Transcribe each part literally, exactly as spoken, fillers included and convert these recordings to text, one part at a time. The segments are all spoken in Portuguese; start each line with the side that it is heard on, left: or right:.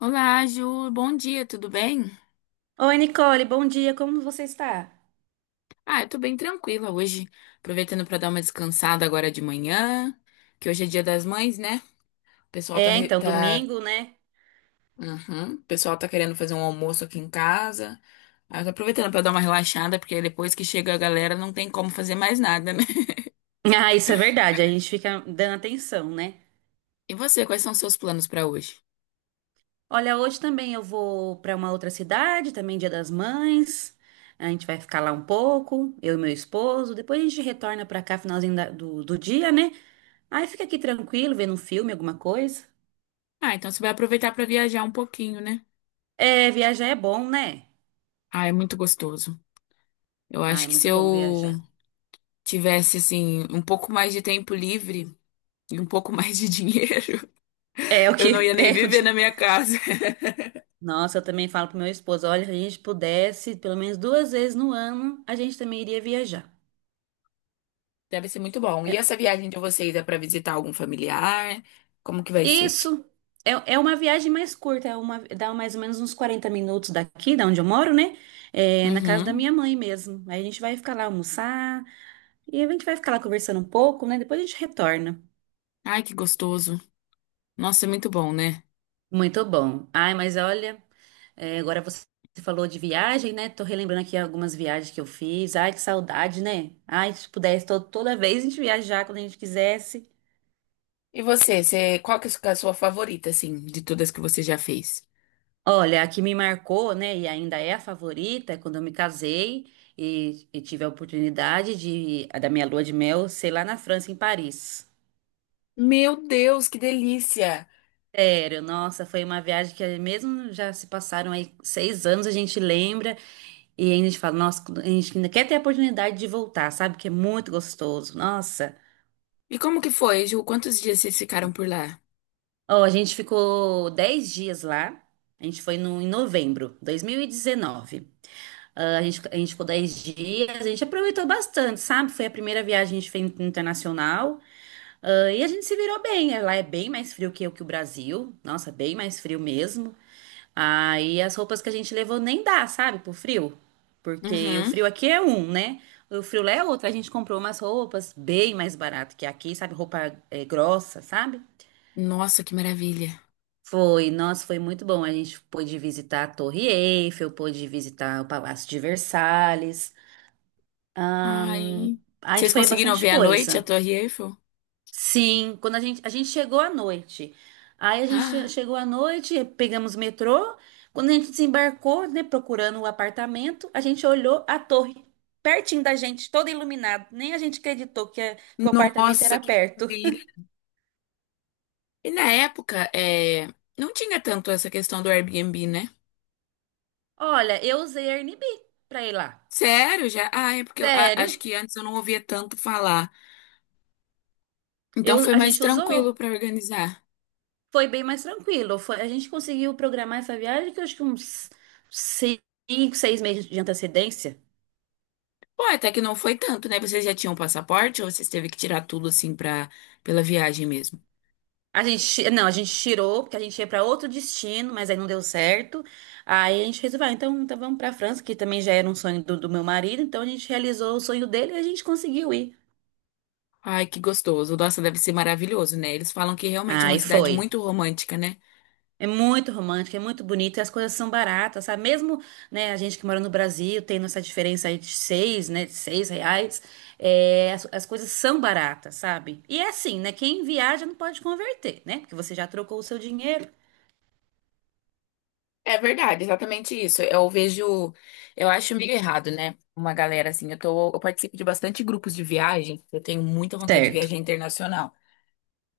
left: Olá, Ju. Bom dia, tudo bem?
right: Oi, Nicole, bom dia, como você está?
left: Ah, eu tô bem tranquila hoje. Aproveitando pra dar uma descansada agora de manhã, que hoje é dia das mães, né? O pessoal tá,
right: É,
left: re-
right: então,
left: tá.
right: domingo, né?
left: Uhum. O pessoal tá querendo fazer um almoço aqui em casa. Ah, eu tô aproveitando pra dar uma relaxada, porque depois que chega a galera não tem como fazer mais nada, né?
right: Ah, isso é verdade, a gente fica dando atenção, né?
left: E você, quais são os seus planos pra hoje?
right: Olha, hoje também eu vou para uma outra cidade, também Dia das Mães. A gente vai ficar lá um pouco, eu e meu esposo. Depois a gente retorna para cá, finalzinho da- do, do dia, né? Aí fica aqui tranquilo, vendo um filme, alguma coisa.
left: Ah, então você vai aproveitar pra viajar um pouquinho, né?
right: É, viajar é bom, né?
left: Ah, é muito gostoso. Eu
right: Ah,
left: acho
right: é
left: que se
right: muito bom
left: eu
right: viajar.
left: tivesse, assim, um pouco mais de tempo livre e um pouco mais de dinheiro.
right: É o
left: Eu
right: que
left: não ia nem viver na
right: perde.
left: minha casa.
right: Nossa, eu também falo pro meu esposo, olha, se a gente pudesse, pelo menos duas vezes no ano, a gente também iria viajar.
left: Deve ser muito bom. E
right: É-
left: essa viagem de vocês é para visitar algum familiar? Como que vai ser?
right: isso é. É uma viagem mais curta, é uma, dá mais ou menos uns quarenta minutos daqui, da onde eu moro, né? É, na casa da
left: Uhum.
right: minha mãe mesmo. Aí a gente vai ficar lá almoçar e a gente vai ficar lá conversando um pouco, né? Depois a gente retorna.
left: Ai, que gostoso. Nossa, é muito bom, né?
right: Muito bom. Ai, mas olha, é, agora você falou de viagem, né? Tô relembrando aqui algumas viagens que eu fiz. Ai, que saudade, né? Ai, se pudesse to- toda vez a gente viajar quando a gente quisesse.
left: E você, você, qual que é a sua favorita, assim, de todas que você já fez?
right: Olha, a que me marcou, né, e ainda é a favorita, é quando eu me casei e, e tive a oportunidade de, da minha lua de mel ser lá na França, em Paris.
left: Meu Deus, que delícia!
right: Sério, nossa, foi uma viagem que mesmo já se passaram aí seis anos, a gente lembra e ainda a gente fala, nossa, a gente ainda quer ter a oportunidade de voltar, sabe? Que é muito gostoso, nossa.
left: E como que foi, Ju? Quantos dias vocês ficaram por lá?
right: Ó, a gente ficou dez dias lá, a gente foi no, em novembro, dois mil e dezenove. Ah, A gente, a gente ficou dez dias, a gente aproveitou bastante, sabe? Foi a primeira viagem que a gente fez internacional, ah, e a gente se virou bem. Lá é bem mais frio que, o- que o Brasil, nossa, bem mais frio mesmo. Aí as roupas que a gente levou nem dá, sabe, pro frio, porque o
left: Uhum.
right: frio aqui é um, né? O frio lá é outro. A gente comprou umas roupas bem mais barato que aqui, sabe? Roupa eh, grossa, sabe?
left: Nossa, que maravilha.
right: Foi, nossa, foi muito bom. A gente pôde visitar a Torre Eiffel, pôde visitar o Palácio de Versalhes. Ahn,
left: Ai,
right: a gente
left: vocês
right: foi em
left: conseguiram
right: bastante
left: ver à noite a
right: coisa.
left: Torre Eiffel?
right: Sim, quando a gente, a gente chegou à noite. Aí a gente che-
left: Ah,
right: chegou à noite, pegamos o metrô. Quando a gente desembarcou, né, procurando o apartamento, a gente olhou a torre pertinho da gente, toda iluminada. Nem a gente acreditou que, é- que o apartamento
left: nossa,
right: era
left: que
right: perto.
left: E na época, é, não tinha tanto essa questão do Airbnb, né?
right: Olha, eu usei Airbnb pra ir lá.
left: Sério, já? Ah, é porque eu a- acho
right: Sério?
left: que antes eu não ouvia tanto falar. Então
right: Eu,
left: foi
right: a
left: mais
right: gente usou.
left: tranquilo pra organizar.
right: Foi bem mais tranquilo. Foi, a gente conseguiu programar essa viagem que eu acho que uns cinco, seis meses de antecedência.
left: Pô, até que não foi tanto, né? Vocês já tinham passaporte ou vocês teve que tirar tudo assim pra, pela viagem mesmo?
right: A gente, ti- não, a gente tirou, porque a gente ia para outro destino, mas aí não deu certo. Aí a gente resolveu, ah, então, então vamos para França, que também já era um sonho do, do meu marido, então a gente realizou o sonho dele e a gente conseguiu ir.
left: Ai, que gostoso. Nossa, deve ser maravilhoso, né? Eles falam que realmente é uma
right: Aí
left: cidade
right: foi.
left: muito romântica, né?
right: É muito romântico, é muito bonito, e as coisas são baratas, sabe? Mesmo, né, a gente que mora no Brasil, tendo essa diferença aí de seis, né, de seis reais, é, as, as coisas são baratas, sabe? E é assim, né, quem viaja não pode converter, né? Porque você já trocou o seu dinheiro.
left: É verdade, exatamente isso. Eu vejo, eu acho meio errado, né? Uma galera assim, eu tô, eu participo de bastante grupos de viagem, eu tenho muita vontade de
right: Certo.
left: viajar internacional.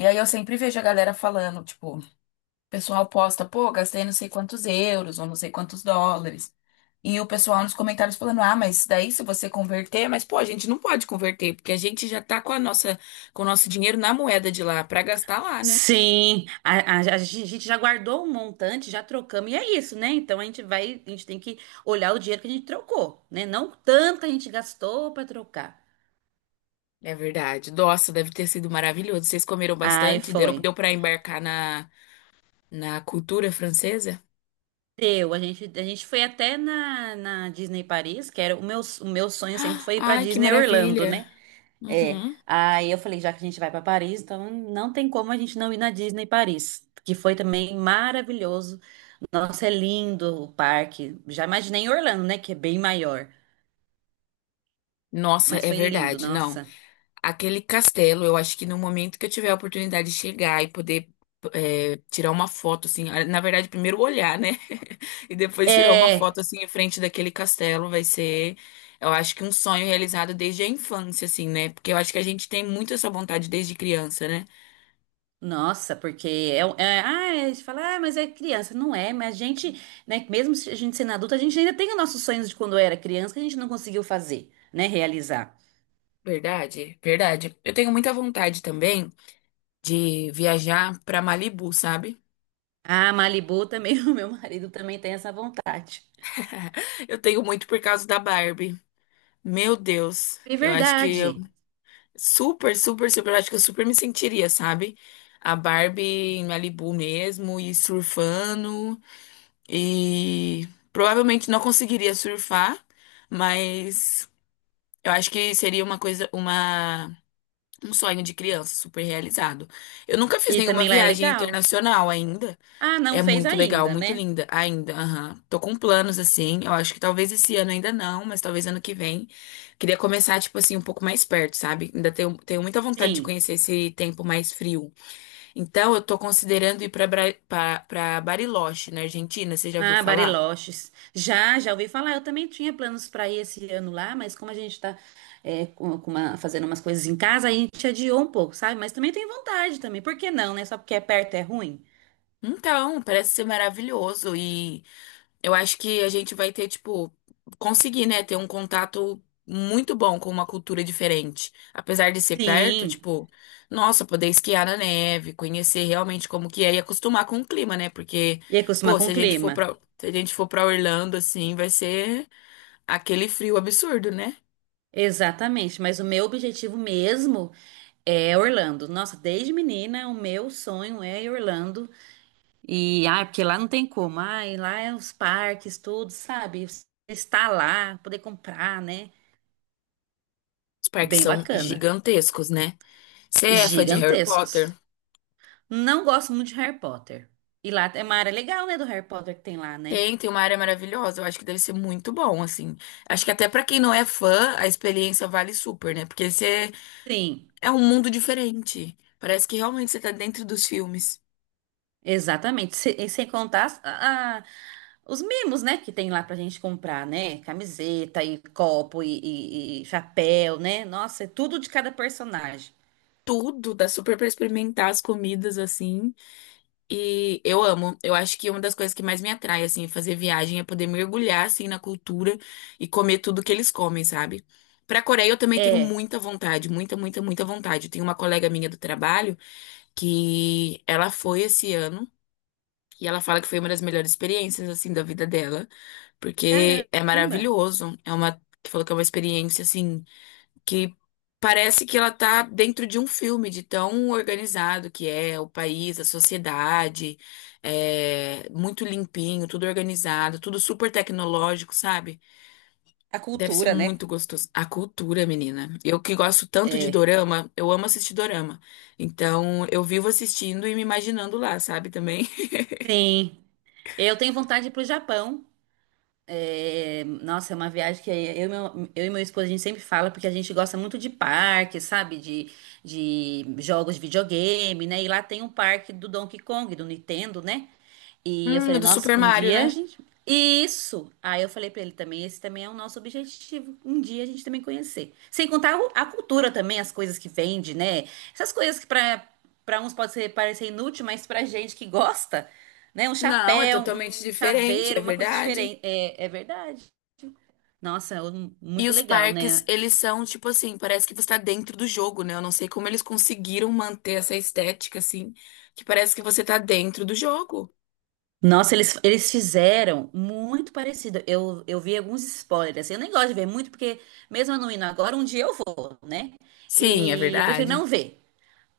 left: E aí eu sempre vejo a galera falando, tipo, o pessoal posta, pô, gastei não sei quantos euros ou não sei quantos dólares. E o pessoal nos comentários falando, ah, mas daí se você converter, mas pô, a gente não pode converter, porque a gente já tá com a nossa, com o nosso dinheiro na moeda de lá, pra gastar lá, né?
right: Sim, a, a- a gente a gente já guardou um montante, já trocamos, e é isso, né? Então a gente vai, a gente tem que olhar o dinheiro que a gente trocou, né? Não o tanto que a gente gastou para trocar.
left: É verdade. Nossa, deve ter sido maravilhoso. Vocês comeram
right: Aí
left: bastante? Deu, deu
right: foi.
left: para embarcar na, na cultura francesa?
right: Deu, a gente, a gente foi até na, na Disney Paris, que era o meu, o meu sonho sempre
left: Ah,
right: foi ir para
left: ai, que
right: Disney Orlando,
left: maravilha.
right: né? É.
left: Uhum.
right: Aí eu falei, já que a gente vai para Paris, então não tem como a gente não ir na Disney Paris, que foi também maravilhoso. Nossa, é lindo o parque. Já imaginei em Orlando, né? Que é bem maior.
left: Nossa,
right: Mas
left: é
right: foi lindo,
left: verdade. Não,
right: nossa.
left: aquele castelo, eu acho que no momento que eu tiver a oportunidade de chegar e poder é, tirar uma foto, assim, ah, na verdade, primeiro olhar, né? E depois tirar uma
right: É,
left: foto, assim, em frente daquele castelo, vai ser, eu acho que um sonho realizado desde a infância, assim, né? Porque eu acho que a gente tem muito essa vontade desde criança, né?
right: nossa, porque é, um- é, ah, a gente fala, ah, mas é criança. Não é, mas a gente, né, mesmo se a gente sendo adulta, a gente ainda tem os nossos sonhos de quando era criança que a gente não conseguiu fazer, né, realizar.
left: Verdade, verdade. Eu tenho muita vontade também de viajar pra Malibu, sabe?
right: Ah, Malibu também, o meu marido também tem essa vontade.
left: Eu tenho muito por causa da Barbie. Meu Deus,
right: É
left: eu acho que eu
right: verdade.
left: super, super, super, eu acho que eu super me sentiria, sabe? A Barbie em Malibu mesmo e surfando e provavelmente não conseguiria surfar, mas eu acho que seria uma coisa, uma um sonho de criança super realizado. Eu nunca fiz
right: E
left: nenhuma
right: também lá é
left: viagem
right: legal.
left: internacional ainda.
right: Ah, não
left: É
right: fez
left: muito legal,
right: ainda,
left: muito
right: né?
left: linda ainda. Aham. Tô com planos assim. Eu acho que talvez esse ano ainda não, mas talvez ano que vem. Queria começar, tipo assim, um pouco mais perto, sabe? Ainda tenho, tenho muita vontade de
right: Sim.
left: conhecer esse tempo mais frio. Então, eu tô considerando ir pra, Bra- pra, pra Bariloche, na Argentina. Você já ouviu
right: Ah,
left: falar?
right: Bariloches. Já, já ouvi falar. Eu também tinha planos para ir esse ano lá, mas como a gente está fazendo umas coisas em casa, a gente adiou um pouco, sabe? Mas também tem vontade também. Por que não, né? Só porque é perto é ruim?
left: Então, parece ser maravilhoso. Eu acho que a gente vai ter, tipo, conseguir, né, ter um contato muito bom com uma cultura diferente. Apesar de ser perto,
right: Sim.
left: tipo, nossa, poder esquiar na neve, conhecer realmente como que é e acostumar com o clima, né? Porque,
right: E acostumar
left: pô,
right: com
left: se
right: o
left: a gente for
right: clima.
left: pra, se a gente for pra Orlando, assim, vai ser aquele frio absurdo, né?
right: Exatamente. Mas o meu objetivo mesmo é Orlando. Nossa, desde menina, o meu sonho é ir Orlando. E, ah, porque lá não tem como. Ah, e lá é os parques, tudo, sabe? Estar lá, poder comprar, né?
left: Os
right: É
left: parques
right: bem
left: são
right: bacana.
left: gigantescos, né? Você é fã de Harry Potter?
right: Gigantescos. Não gosto muito de Harry Potter. E lá é uma área legal, né, do Harry Potter que tem lá, né?
left: Tem, tem uma área maravilhosa. Eu acho que deve ser muito bom, assim. Acho que até pra quem não é fã, a experiência vale super, né? Porque você
right: Sim,
left: é um mundo diferente. Parece que realmente você tá dentro dos filmes.
right: exatamente. Se- E sem contar as- a- a- os mimos, né, que tem lá pra gente comprar, né? Camiseta e copo e, e- e chapéu, né? Nossa, é tudo de cada personagem.
left: Tudo dá super pra experimentar as comidas assim. E eu amo. Eu acho que uma das coisas que mais me atrai assim, fazer viagem é poder mergulhar assim na cultura e comer tudo que eles comem, sabe? Pra Coreia eu também tenho
right: É,
left: muita vontade, muita, muita, muita vontade. Eu tenho uma colega minha do trabalho que ela foi esse ano e ela fala que foi uma das melhores experiências assim da vida dela, porque é
right: caramba.
left: maravilhoso. É uma que falou que é uma experiência assim que parece que ela tá dentro de um filme, de tão organizado que é o país, a sociedade, é muito limpinho, tudo organizado, tudo super tecnológico, sabe?
right: A
left: Deve ser
right: cultura, né?
left: muito gostoso. A cultura, menina. Eu que gosto tanto de
right: É,
left: dorama, eu amo assistir dorama. Então, eu vivo assistindo e me imaginando lá, sabe, também.
right: sim. Eu tenho vontade de ir pro Japão. É, nossa, é uma viagem que eu e meu, eu e meu esposo a gente sempre fala, porque a gente gosta muito de parque, sabe? De, de jogos de videogame, né? E lá tem um parque do Donkey Kong, do Nintendo, né? E eu
left: Hum,
right: falei,
left: do Super
right: nossa, um
left: Mario,
right: dia a
left: né?
right: gente. Isso! Aí eu falei pra ele também, esse também é o nosso objetivo. Um dia a gente também conhecer. Sem contar o- a cultura também, as coisas que vende, né? Essas coisas que pra, pra uns pode ser, parecer inútil, mas pra gente que gosta, né? Um
left: Não, é
right: chapéu,
left: totalmente
right: um
left: diferente, é
right: chaveiro, uma coisa
left: verdade.
right: diferente. É, é verdade. Nossa, é um-
left: E
right: muito
left: os
right: legal,
left: parques,
right: né?
left: eles são tipo assim, parece que você tá dentro do jogo, né? Eu não sei como eles conseguiram manter essa estética assim, que parece que você tá dentro do jogo.
right: Nossa, eles, eles fizeram muito parecido. Eu, eu vi alguns spoilers, assim, eu nem gosto de ver muito, porque mesmo eu não indo agora, um dia eu vou, né?
left: Sim, é
right: E eu prefiro não
left: verdade.
right: ver.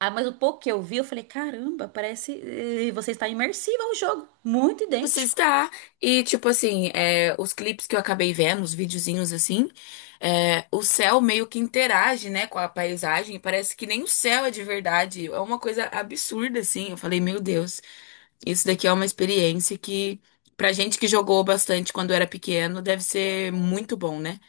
right: Ah, mas o pouco que eu vi, eu falei, caramba, parece. eh, Você está imersiva ao jogo. Muito
left: Você
right: idêntico.
left: está. E tipo assim, é, os clipes que eu acabei vendo, os videozinhos assim, é, o céu meio que interage, né, com a paisagem. e parece que nem o céu é de verdade. É uma coisa absurda, assim. Eu falei, meu Deus, isso daqui é uma experiência que, pra gente que jogou bastante quando era pequeno, deve ser muito bom, né?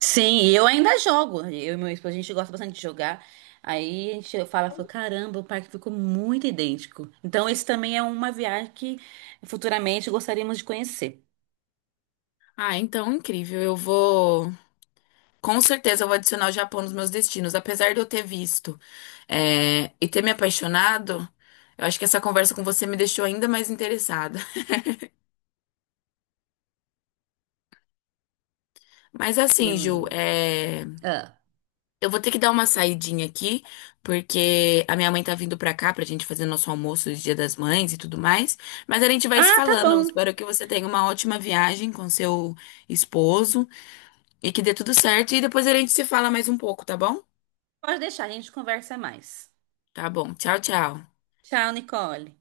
right: Sim, e eu ainda jogo. Eu e meu esposo, a gente gosta bastante de jogar. Aí a gente fala, fala, caramba, o parque ficou muito idêntico. Então, esse também é uma viagem que futuramente gostaríamos de conhecer.
left: Ah, então incrível. Eu vou. Com certeza eu vou adicionar o Japão nos meus destinos. Apesar de eu ter visto, é, e ter me apaixonado, eu acho que essa conversa com você me deixou ainda mais interessada. Mas
right: Que,
left: assim, Ju,
right: hum,
left: é,
right: ah,
left: eu vou ter que dar uma saidinha aqui, porque a minha mãe tá vindo pra cá pra gente fazer nosso almoço de Dia das Mães e tudo mais. Mas a gente vai se
right: Ah, tá
left: falando. Eu
right: bom.
left: espero que você tenha uma ótima viagem com seu esposo e que dê tudo certo. E depois a gente se fala mais um pouco, tá bom?
right: Pode deixar, a gente conversa mais.
left: Tá bom. Tchau, tchau.
right: Tchau, Nicole.